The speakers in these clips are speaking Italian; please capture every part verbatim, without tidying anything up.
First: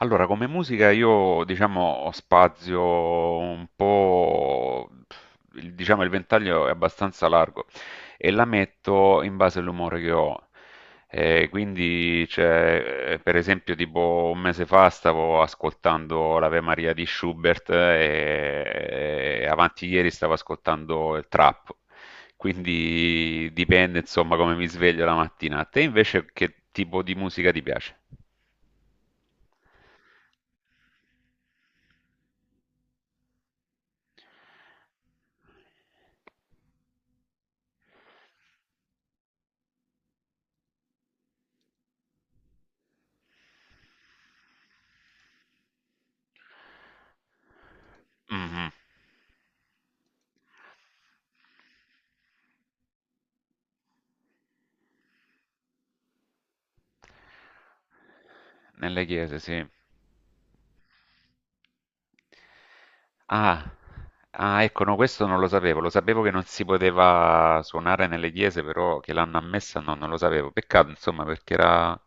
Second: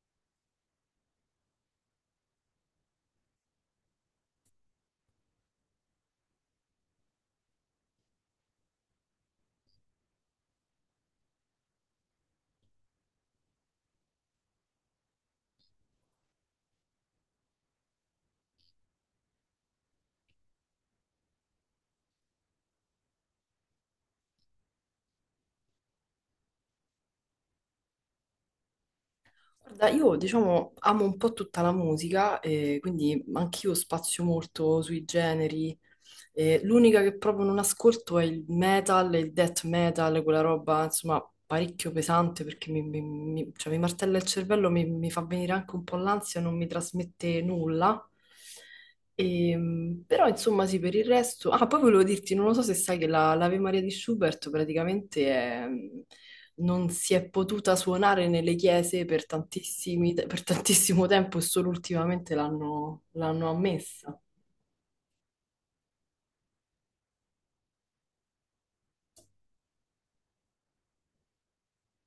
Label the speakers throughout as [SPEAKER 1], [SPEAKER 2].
[SPEAKER 1] Allora, come musica io diciamo ho spazio un po', il- diciamo il ventaglio è abbastanza largo e la metto in base all'umore che ho. Eh, quindi, c'è, eh, per esempio, tipo un mese fa stavo ascoltando l'Ave Maria di Schubert e, e avanti ieri stavo ascoltando il trap. Quindi dipende insomma come mi sveglio la mattina. A te invece che tipo di musica ti piace?
[SPEAKER 2] Guarda, io diciamo amo un po' tutta la musica, e quindi anch'io spazio molto sui generi. Eh, l'unica che proprio non ascolto è il metal, e il death metal, quella roba insomma parecchio pesante perché mi, mi- mi- cioè, mi martella il cervello, mi, mi fa venire anche un po' l'ansia, non mi trasmette nulla.
[SPEAKER 1] Mh-mh.
[SPEAKER 2] Ehm, però insomma sì, per il resto... Ah, poi volevo dirti, non lo so se sai che la- l'Ave Maria di Schubert praticamente è- mm, non si è potuta suonare nelle
[SPEAKER 1] Nelle
[SPEAKER 2] chiese per
[SPEAKER 1] chiese, sì.
[SPEAKER 2] tantissimi- per tantissimo tempo e solo ultimamente l'hanno l'hanno
[SPEAKER 1] Ah.
[SPEAKER 2] ammessa.
[SPEAKER 1] Ah, ecco, no, questo non lo sapevo. Lo sapevo che non si poteva suonare nelle chiese, però che l'hanno ammessa no, non lo sapevo. Peccato, insomma, perché era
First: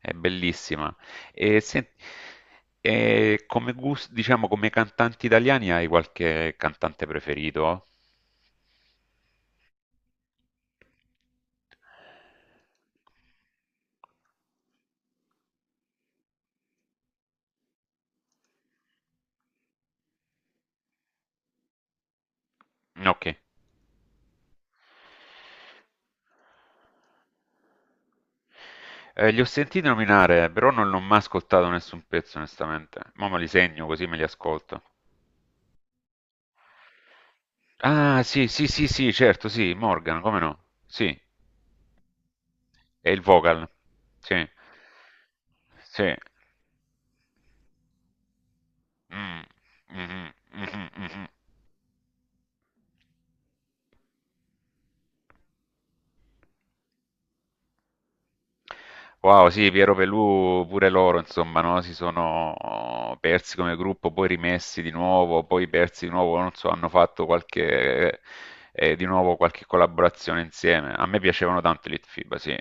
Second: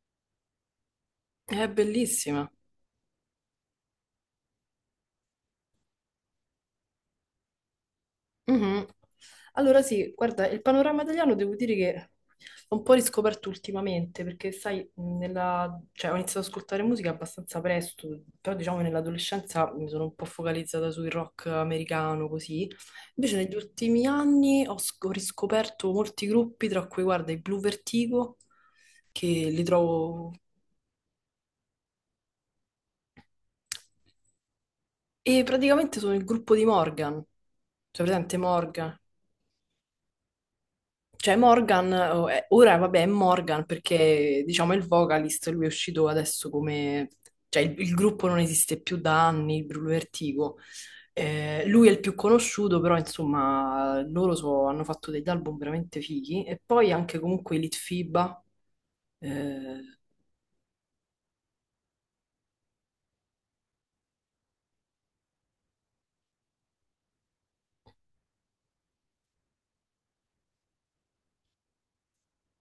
[SPEAKER 1] è bellissima. E
[SPEAKER 2] È
[SPEAKER 1] sen
[SPEAKER 2] bellissima.
[SPEAKER 1] e come gus diciamo, come cantanti italiani hai qualche cantante preferito?
[SPEAKER 2] Mhm. Allora sì, guarda, il panorama italiano devo dire che l'ho un po' riscoperto ultimamente, perché sai, nella- cioè, ho iniziato ad ascoltare musica abbastanza presto, però diciamo nell'adolescenza mi sono un po' focalizzata sul rock americano, così.
[SPEAKER 1] No, okay.
[SPEAKER 2] Invece negli ultimi anni ho, sc- ho riscoperto molti gruppi, tra cui guarda i Blue Vertigo, che
[SPEAKER 1] Ehm, li ho
[SPEAKER 2] li
[SPEAKER 1] sentiti
[SPEAKER 2] trovo...
[SPEAKER 1] nominare, però non l'ho mai ascoltato nessun pezzo onestamente. Mo' me li segno così me li ascolto.
[SPEAKER 2] E praticamente sono il gruppo di Morgan, cioè
[SPEAKER 1] Ah,
[SPEAKER 2] presente
[SPEAKER 1] sì, sì, sì,
[SPEAKER 2] Morgan,
[SPEAKER 1] sì, certo, sì, Morgan, come no? Sì,
[SPEAKER 2] cioè Morgan, oh, eh, ora vabbè è
[SPEAKER 1] è il
[SPEAKER 2] Morgan
[SPEAKER 1] vocal.
[SPEAKER 2] perché
[SPEAKER 1] Sì,
[SPEAKER 2] diciamo è il vocalist, lui è
[SPEAKER 1] sì.
[SPEAKER 2] uscito adesso come... cioè il, il gruppo non esiste più da
[SPEAKER 1] Mm.
[SPEAKER 2] anni, il Bruno
[SPEAKER 1] Mhm,
[SPEAKER 2] Vertigo.
[SPEAKER 1] mhm, mhm, mhm.
[SPEAKER 2] Eh, lui è il più conosciuto, però insomma loro so- hanno fatto degli album veramente fighi e poi anche comunque i Litfiba.
[SPEAKER 1] Wow, sì, Piero Pelù pure loro, insomma, no? Si sono persi come gruppo, poi rimessi di nuovo, poi persi di nuovo, non so, hanno fatto qualche, eh, di nuovo qualche collaborazione insieme. A me piacevano tanto i Litfiba, sì.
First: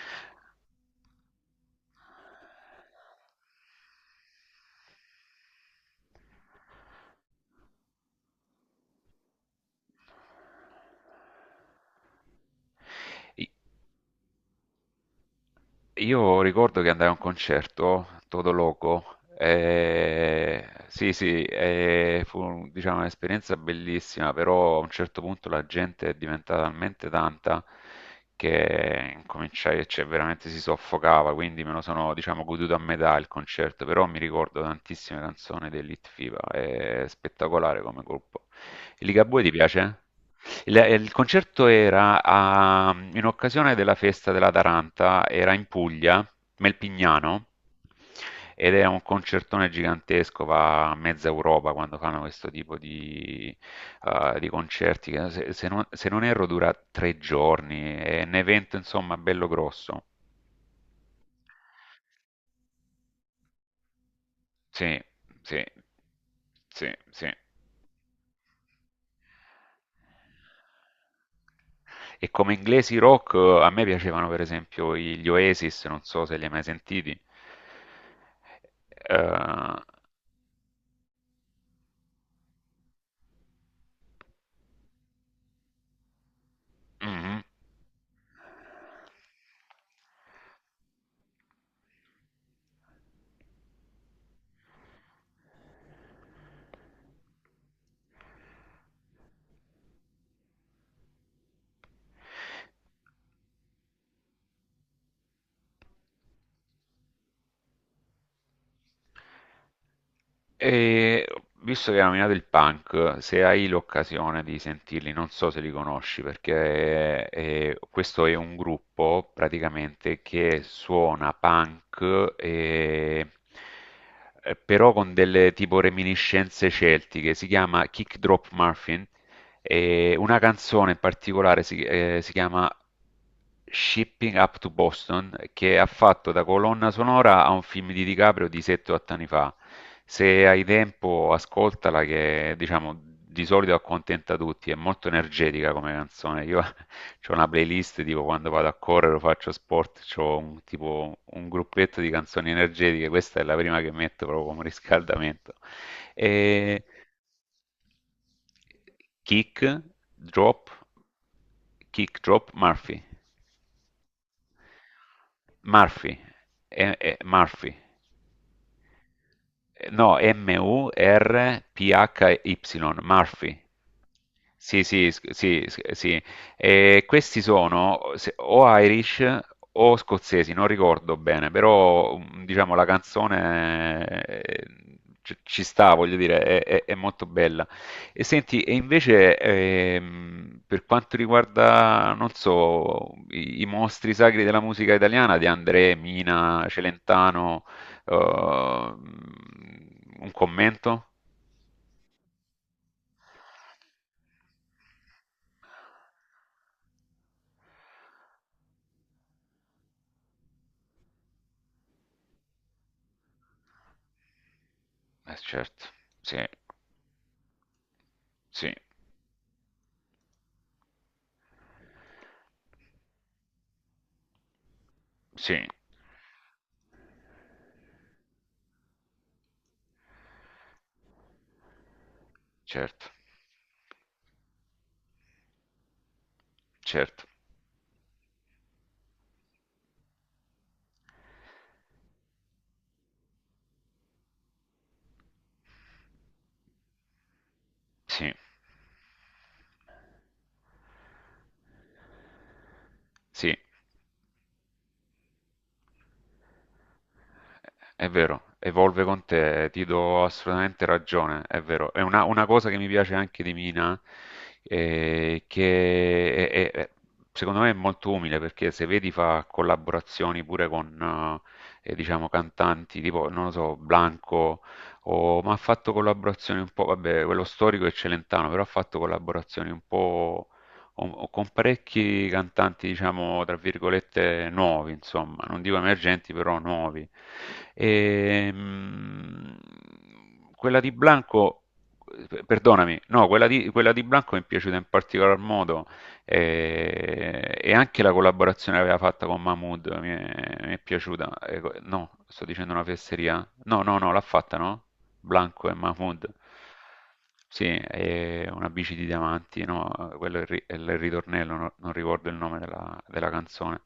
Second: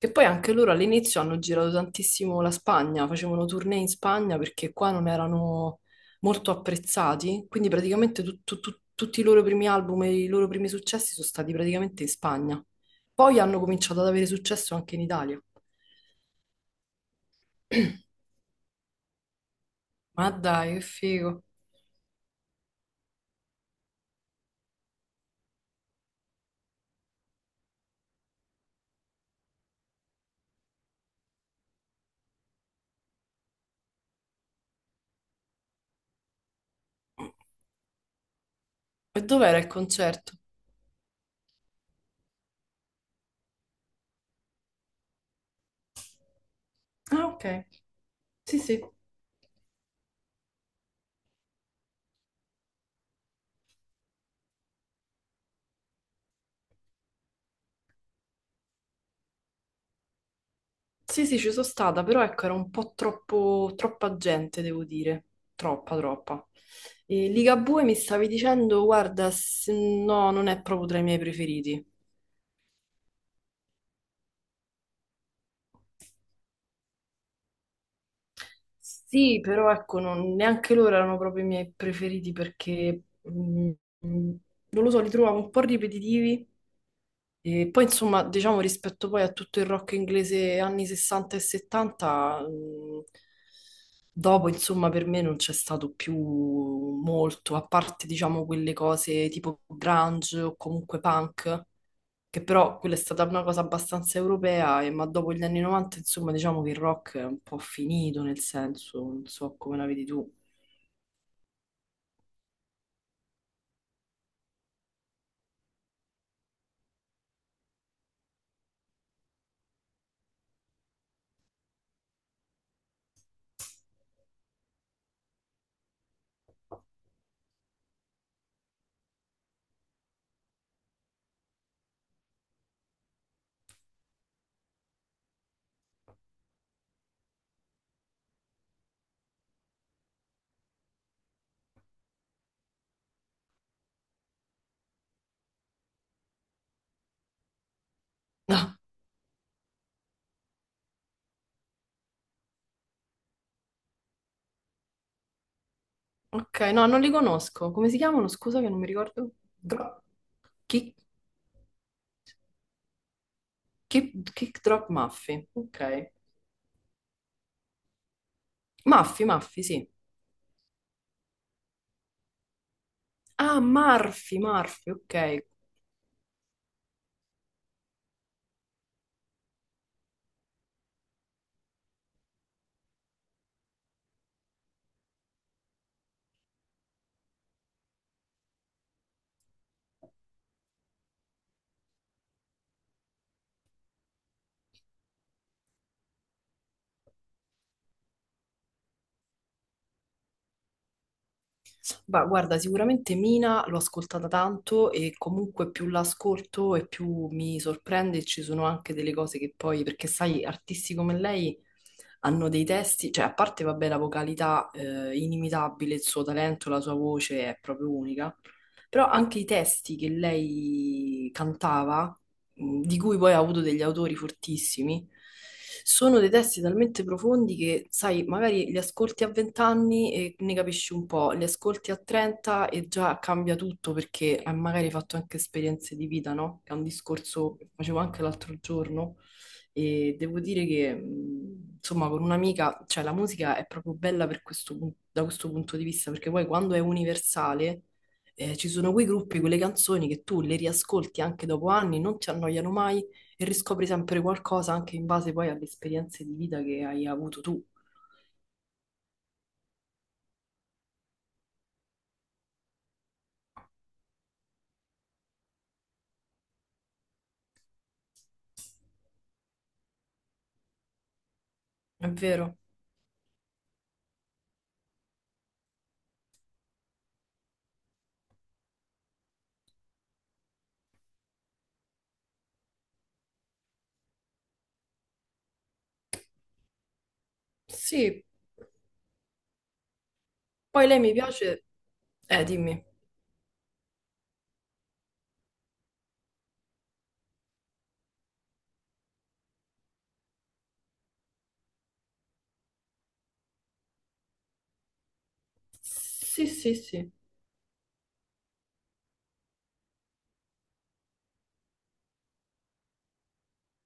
[SPEAKER 2] Che poi anche loro all'inizio hanno girato tantissimo la Spagna, facevano tournée in Spagna perché qua non erano molto apprezzati, quindi praticamente tut- tut- tut- tutti i loro primi album e i loro primi successi sono stati praticamente in Spagna. Poi hanno cominciato ad avere successo anche in Italia.
[SPEAKER 1] Io ricordo che andai a un concerto, Todo Loco,
[SPEAKER 2] Ma
[SPEAKER 1] e...
[SPEAKER 2] dai, che
[SPEAKER 1] sì sì,
[SPEAKER 2] figo.
[SPEAKER 1] e fu diciamo, un'esperienza bellissima, però a un certo punto la gente è diventata talmente tanta che cominciai, cioè veramente si soffocava, quindi me lo sono diciamo, goduto a metà il concerto, però mi ricordo tantissime canzoni dell'Hit F I B A, è spettacolare come gruppo. I
[SPEAKER 2] E
[SPEAKER 1] Ligabue ti
[SPEAKER 2] dov'era il
[SPEAKER 1] piace?
[SPEAKER 2] concerto?
[SPEAKER 1] Il, il concerto era a- in occasione della festa della Taranta, era in Puglia,
[SPEAKER 2] Ah,
[SPEAKER 1] Melpignano,
[SPEAKER 2] ok. Sì,
[SPEAKER 1] ed
[SPEAKER 2] sì.
[SPEAKER 1] era un concertone gigantesco, va a mezza Europa quando fanno questo tipo di, eh, di concerti, che se, se non, se non erro dura tre giorni, è un evento insomma bello grosso.
[SPEAKER 2] Sì, sì, ci sono stata, però ecco, era un po' troppo, troppa gente, devo
[SPEAKER 1] Sì,
[SPEAKER 2] dire.
[SPEAKER 1] sì,
[SPEAKER 2] Troppa, troppa.
[SPEAKER 1] sì, sì.
[SPEAKER 2] E Ligabue mi stavi dicendo, guarda, s- no, non è proprio tra i miei preferiti.
[SPEAKER 1] E come inglesi rock eh, a me piacevano per esempio i- gli Oasis, non so se li hai mai sentiti.
[SPEAKER 2] Sì, però
[SPEAKER 1] Eh,
[SPEAKER 2] ecco, non- neanche loro erano proprio i miei preferiti perché, mm, mm, non lo so, li trovavo un po' ripetitivi.
[SPEAKER 1] mhm.
[SPEAKER 2] E poi insomma, diciamo rispetto poi a tutto il rock inglese anni sessanta e settanta, mh, dopo insomma per me non c'è stato più molto, a parte diciamo quelle cose tipo grunge o comunque punk, che però quella è stata una cosa abbastanza europea, e, ma dopo gli anni novanta insomma diciamo che il rock è un po' finito nel senso, non so come la vedi tu.
[SPEAKER 1] E visto che hai nominato il punk, se hai l'occasione di sentirli, non so se li conosci, perché eh, questo è un gruppo praticamente che suona punk, e- eh, però con delle tipo reminiscenze celtiche, si chiama Kick Drop Muffin. E una canzone in particolare si, eh, si chiama Shipping Up to Boston, che ha fatto da colonna sonora a un film di DiCaprio di sette o otto anni fa. Se hai tempo, ascoltala, che diciamo di solito accontenta tutti. È molto energetica come canzone. Io ho una playlist tipo quando vado a correre o faccio sport, ho un, tipo un gruppetto di canzoni energetiche. Questa è la prima che metto proprio come riscaldamento.
[SPEAKER 2] Ok,
[SPEAKER 1] E
[SPEAKER 2] no, non li conosco. Come si chiamano? Scusa che non mi ricordo.
[SPEAKER 1] Kick
[SPEAKER 2] Gro-
[SPEAKER 1] Drop
[SPEAKER 2] chi?
[SPEAKER 1] Kick Drop Murphy.
[SPEAKER 2] Kick, kick drop Muffy, ok.
[SPEAKER 1] Murphy e, e Murphy.
[SPEAKER 2] Muffy, Muffy, sì.
[SPEAKER 1] Eh, No, M-U-R-P-H-Y,
[SPEAKER 2] Ah,
[SPEAKER 1] Murphy.
[SPEAKER 2] Murphy,
[SPEAKER 1] Sì,
[SPEAKER 2] Murphy,
[SPEAKER 1] sì,
[SPEAKER 2] ok.
[SPEAKER 1] sc- sì, sc- sì. E questi sono se- o Irish o scozzesi, non ricordo bene, però mm, diciamo la canzone eh, ci ci sta, voglio dire, è, è- è molto bella. E senti, e invece ehm, per quanto riguarda, non so, i, i mostri sacri della musica italiana di André, Mina, Celentano, uh, un commento?
[SPEAKER 2] Ma guarda, sicuramente Mina l'ho ascoltata tanto e comunque più l'ascolto e più mi sorprende e ci sono anche delle cose che poi, perché sai, artisti come lei hanno dei testi, cioè a parte, vabbè, la vocalità eh,
[SPEAKER 1] Eh, certo,
[SPEAKER 2] inimitabile, il suo
[SPEAKER 1] sì,
[SPEAKER 2] talento, la sua voce è proprio unica,
[SPEAKER 1] sì,
[SPEAKER 2] però anche i testi che lei cantava mh, di cui poi ha avuto degli autori fortissimi,
[SPEAKER 1] sì,
[SPEAKER 2] sono dei testi talmente profondi che, sai, magari li ascolti a venti anni e ne capisci un po', li ascolti a trenta e
[SPEAKER 1] certo,
[SPEAKER 2] già cambia tutto perché hai magari fatto anche esperienze di vita, no? È un
[SPEAKER 1] certo,
[SPEAKER 2] discorso che facevo anche l'altro giorno e devo dire che, mh, insomma, con un'amica, cioè la musica è proprio bella per questo pun- da questo punto di vista perché poi quando è universale,
[SPEAKER 1] sì,
[SPEAKER 2] eh, ci sono quei gruppi, quelle canzoni che tu le riascolti anche dopo anni, non ti annoiano mai e
[SPEAKER 1] sì.
[SPEAKER 2] riscopri sempre qualcosa anche in base poi alle esperienze di vita che hai avuto tu.
[SPEAKER 1] È vero, evolve con te, ti do assolutamente ragione, è vero. È una, una cosa che mi piace anche di Mina, eh, che è- è- è- secondo me è molto umile, perché se vedi fa collaborazioni pure con, eh, eh,
[SPEAKER 2] È
[SPEAKER 1] diciamo,
[SPEAKER 2] vero?
[SPEAKER 1] cantanti, tipo, non lo so, Blanco, o, ma ha fatto collaborazioni un po', vabbè, quello storico è Celentano, però ha fatto collaborazioni un po' o, o con parecchi cantanti, diciamo, tra virgolette, nuovi, insomma, non dico emergenti, però nuovi.
[SPEAKER 2] Sì.
[SPEAKER 1] E, mh, quella
[SPEAKER 2] Poi
[SPEAKER 1] di
[SPEAKER 2] lei mi
[SPEAKER 1] Blanco,
[SPEAKER 2] piace...
[SPEAKER 1] eh,
[SPEAKER 2] Eh, dimmi.
[SPEAKER 1] perdonami, no, quella di, quella di Blanco mi è piaciuta in particolar modo eh, e, anche la collaborazione che aveva fatta con Mahmood mi è, mi è piaciuta. Eh, co- no, sto dicendo una fesseria. No, no, no, l'ha fatta, no? Blanco e Mahmood.
[SPEAKER 2] Sì, sì, sì.
[SPEAKER 1] Sì, è una bici di diamanti, no? Quello è il, ri- è il ritornello, no- non ricordo il nome della, della canzone.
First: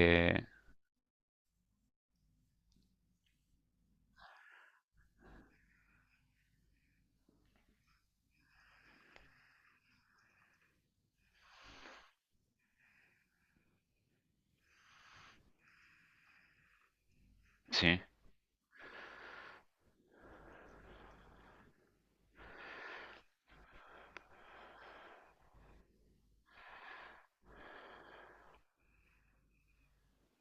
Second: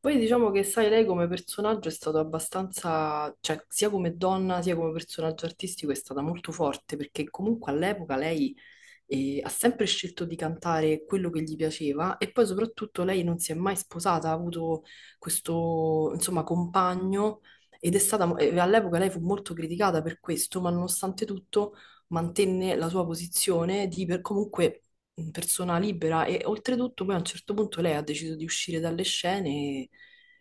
[SPEAKER 2] Poi diciamo che, sai, lei come personaggio è stato abbastanza, cioè sia come donna sia come personaggio artistico è stata molto forte perché comunque all'epoca lei e ha sempre scelto di cantare quello che gli piaceva e poi soprattutto lei non si è mai sposata, ha avuto questo, insomma, compagno ed è
[SPEAKER 1] sì,
[SPEAKER 2] stata, e all'epoca lei fu molto criticata per questo, ma nonostante tutto mantenne la sua posizione di per, comunque mh, persona libera e oltretutto poi a un certo punto lei ha deciso di uscire dalle scene e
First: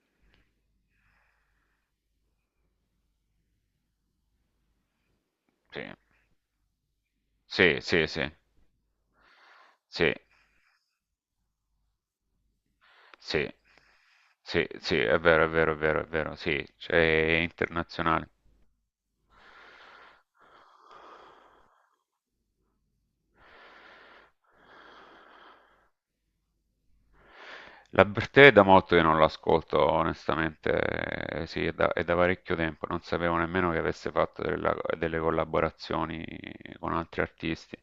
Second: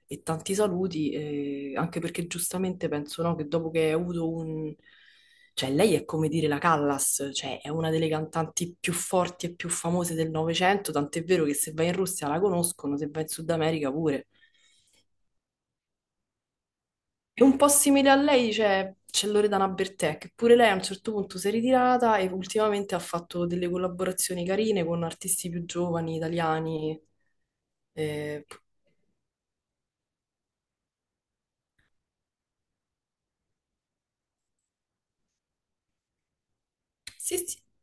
[SPEAKER 2] e tanti saluti, eh, anche perché giustamente penso, no, che dopo che hai avuto un... Cioè,
[SPEAKER 1] sì,
[SPEAKER 2] lei è come dire la Callas, cioè è
[SPEAKER 1] sì,
[SPEAKER 2] una
[SPEAKER 1] sì,
[SPEAKER 2] delle
[SPEAKER 1] sì,
[SPEAKER 2] cantanti più forti e più
[SPEAKER 1] sì,
[SPEAKER 2] famose del Novecento, tant'è vero che se vai in Russia la conoscono, se vai in
[SPEAKER 1] sì,
[SPEAKER 2] Sud America pure.
[SPEAKER 1] sì, sì, è vero, è vero, è vero, è vero, sì, cioè, è
[SPEAKER 2] È un po' simile a
[SPEAKER 1] internazionale.
[SPEAKER 2] lei, cioè, c'è Loredana Bertè, che pure lei a un certo punto si è ritirata e ultimamente ha fatto delle collaborazioni carine con artisti più giovani, italiani.
[SPEAKER 1] La
[SPEAKER 2] Eh,
[SPEAKER 1] Bertè è da molto che non l'ascolto, onestamente, eh, sì, è da, è da parecchio tempo, non sapevo nemmeno che avesse fatto della- delle collaborazioni con altri
[SPEAKER 2] Sì, sì.
[SPEAKER 1] artisti.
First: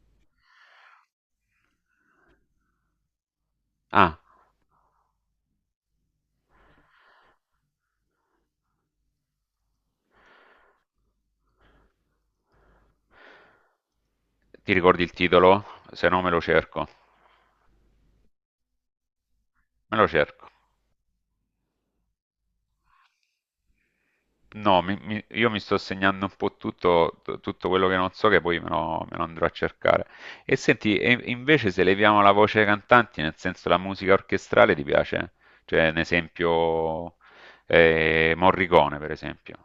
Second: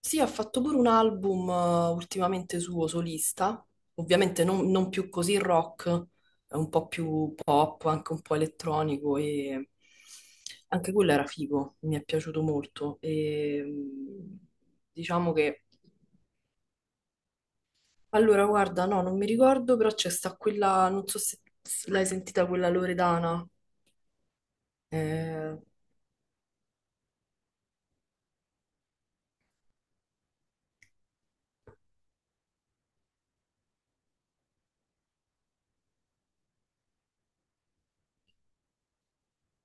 [SPEAKER 2] Sì, ha fatto pure un album eh, ultimamente suo solista,
[SPEAKER 1] Ah,
[SPEAKER 2] ovviamente non, non più così rock, è un po' più pop, anche un po' elettronico e anche quello era figo, mi è piaciuto molto. E, mh,
[SPEAKER 1] ti ricordi il
[SPEAKER 2] diciamo
[SPEAKER 1] titolo?
[SPEAKER 2] che...
[SPEAKER 1] Se no me lo cerco.
[SPEAKER 2] Allora, guarda, no, non mi ricordo, però
[SPEAKER 1] Me lo
[SPEAKER 2] c'è sta
[SPEAKER 1] cerco.
[SPEAKER 2] quella, non so se l'hai sentita quella Loredana,
[SPEAKER 1] No, mi- mi- io
[SPEAKER 2] eh,
[SPEAKER 1] mi sto segnando un po' tutto, t- tutto quello che non so che poi me lo, me lo andrò a cercare. E senti, e invece se leviamo la voce ai cantanti, nel senso la musica orchestrale ti piace? Cioè, un esempio, eh, Morricone, per esempio.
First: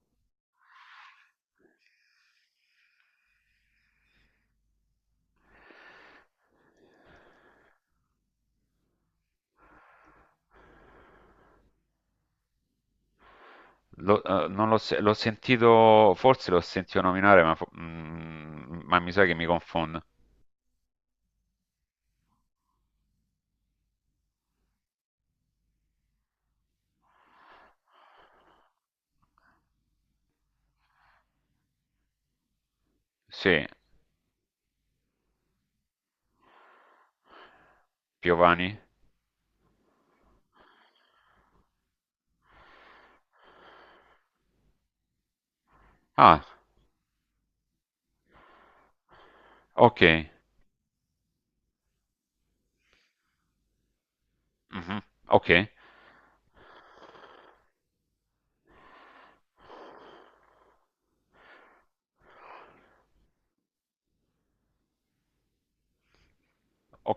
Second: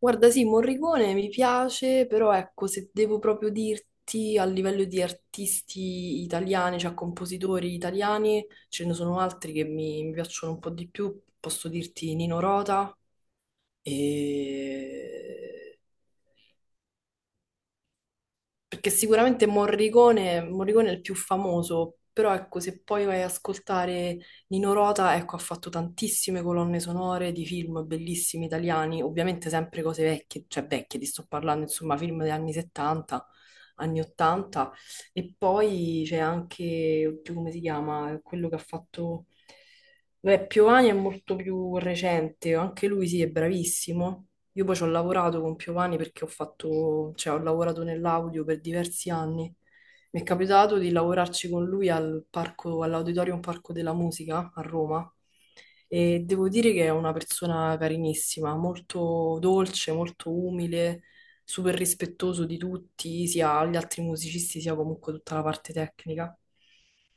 [SPEAKER 2] guarda, sì, Morricone mi piace, però ecco, se devo proprio dirti a livello di artisti italiani, cioè compositori italiani, ce ne sono altri che mi, mi piacciono un po' di più. Posso dirti Nino Rota
[SPEAKER 1] Lo- eh, non l'ho se- l'ho
[SPEAKER 2] e
[SPEAKER 1] sentito, forse l'ho sentito nominare, ma, fo- mm,
[SPEAKER 2] perché
[SPEAKER 1] ma mi sa che mi
[SPEAKER 2] sicuramente
[SPEAKER 1] confondo.
[SPEAKER 2] Morricone, Morricone è il più famoso, però ecco, se poi vai ad ascoltare Nino Rota, ecco, ha fatto tantissime colonne sonore di film bellissimi italiani, ovviamente sempre cose vecchie, cioè vecchie, ti sto parlando, insomma, film degli anni settanta,
[SPEAKER 1] Sì,
[SPEAKER 2] anni ottanta, e poi c'è anche, oddio, come si chiama, quello che ha
[SPEAKER 1] Piovani.
[SPEAKER 2] fatto... Beh, Piovani è molto più recente, anche lui sì, è bravissimo, io poi ci ho lavorato con Piovani perché ho
[SPEAKER 1] Ah,
[SPEAKER 2] fatto, cioè, ho lavorato nell'audio per diversi anni. Mi è
[SPEAKER 1] ok.
[SPEAKER 2] capitato di lavorarci con lui al parco, all'Auditorium Parco della Musica a
[SPEAKER 1] Mh-mh.
[SPEAKER 2] Roma
[SPEAKER 1] Okay,
[SPEAKER 2] e devo dire che è una persona carinissima, molto dolce, molto umile, super rispettoso di tutti, sia gli altri musicisti sia comunque tutta la parte tecnica.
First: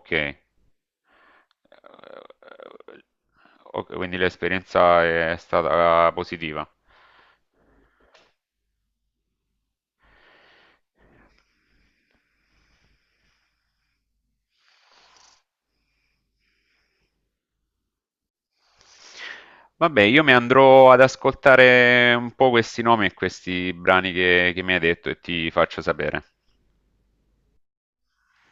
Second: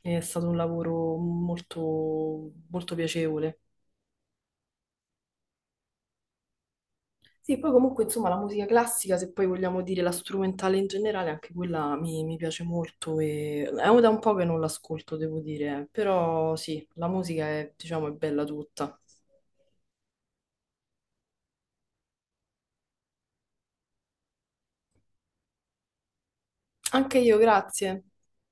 [SPEAKER 2] È stato un lavoro molto molto
[SPEAKER 1] Uhm,
[SPEAKER 2] piacevole.
[SPEAKER 1] oka quindi l'esperienza è stata positiva.
[SPEAKER 2] Sì, poi comunque insomma la musica classica, se poi vogliamo dire la strumentale in generale, anche quella mi, mi piace molto e è da un po' che non l'ascolto, devo dire, però sì, la musica è, diciamo, è bella tutta.
[SPEAKER 1] Vabbè, io mi andrò ad ascoltare un po' questi nomi e questi brani che che mi hai detto e ti faccio sapere.
[SPEAKER 2] Anche io, grazie.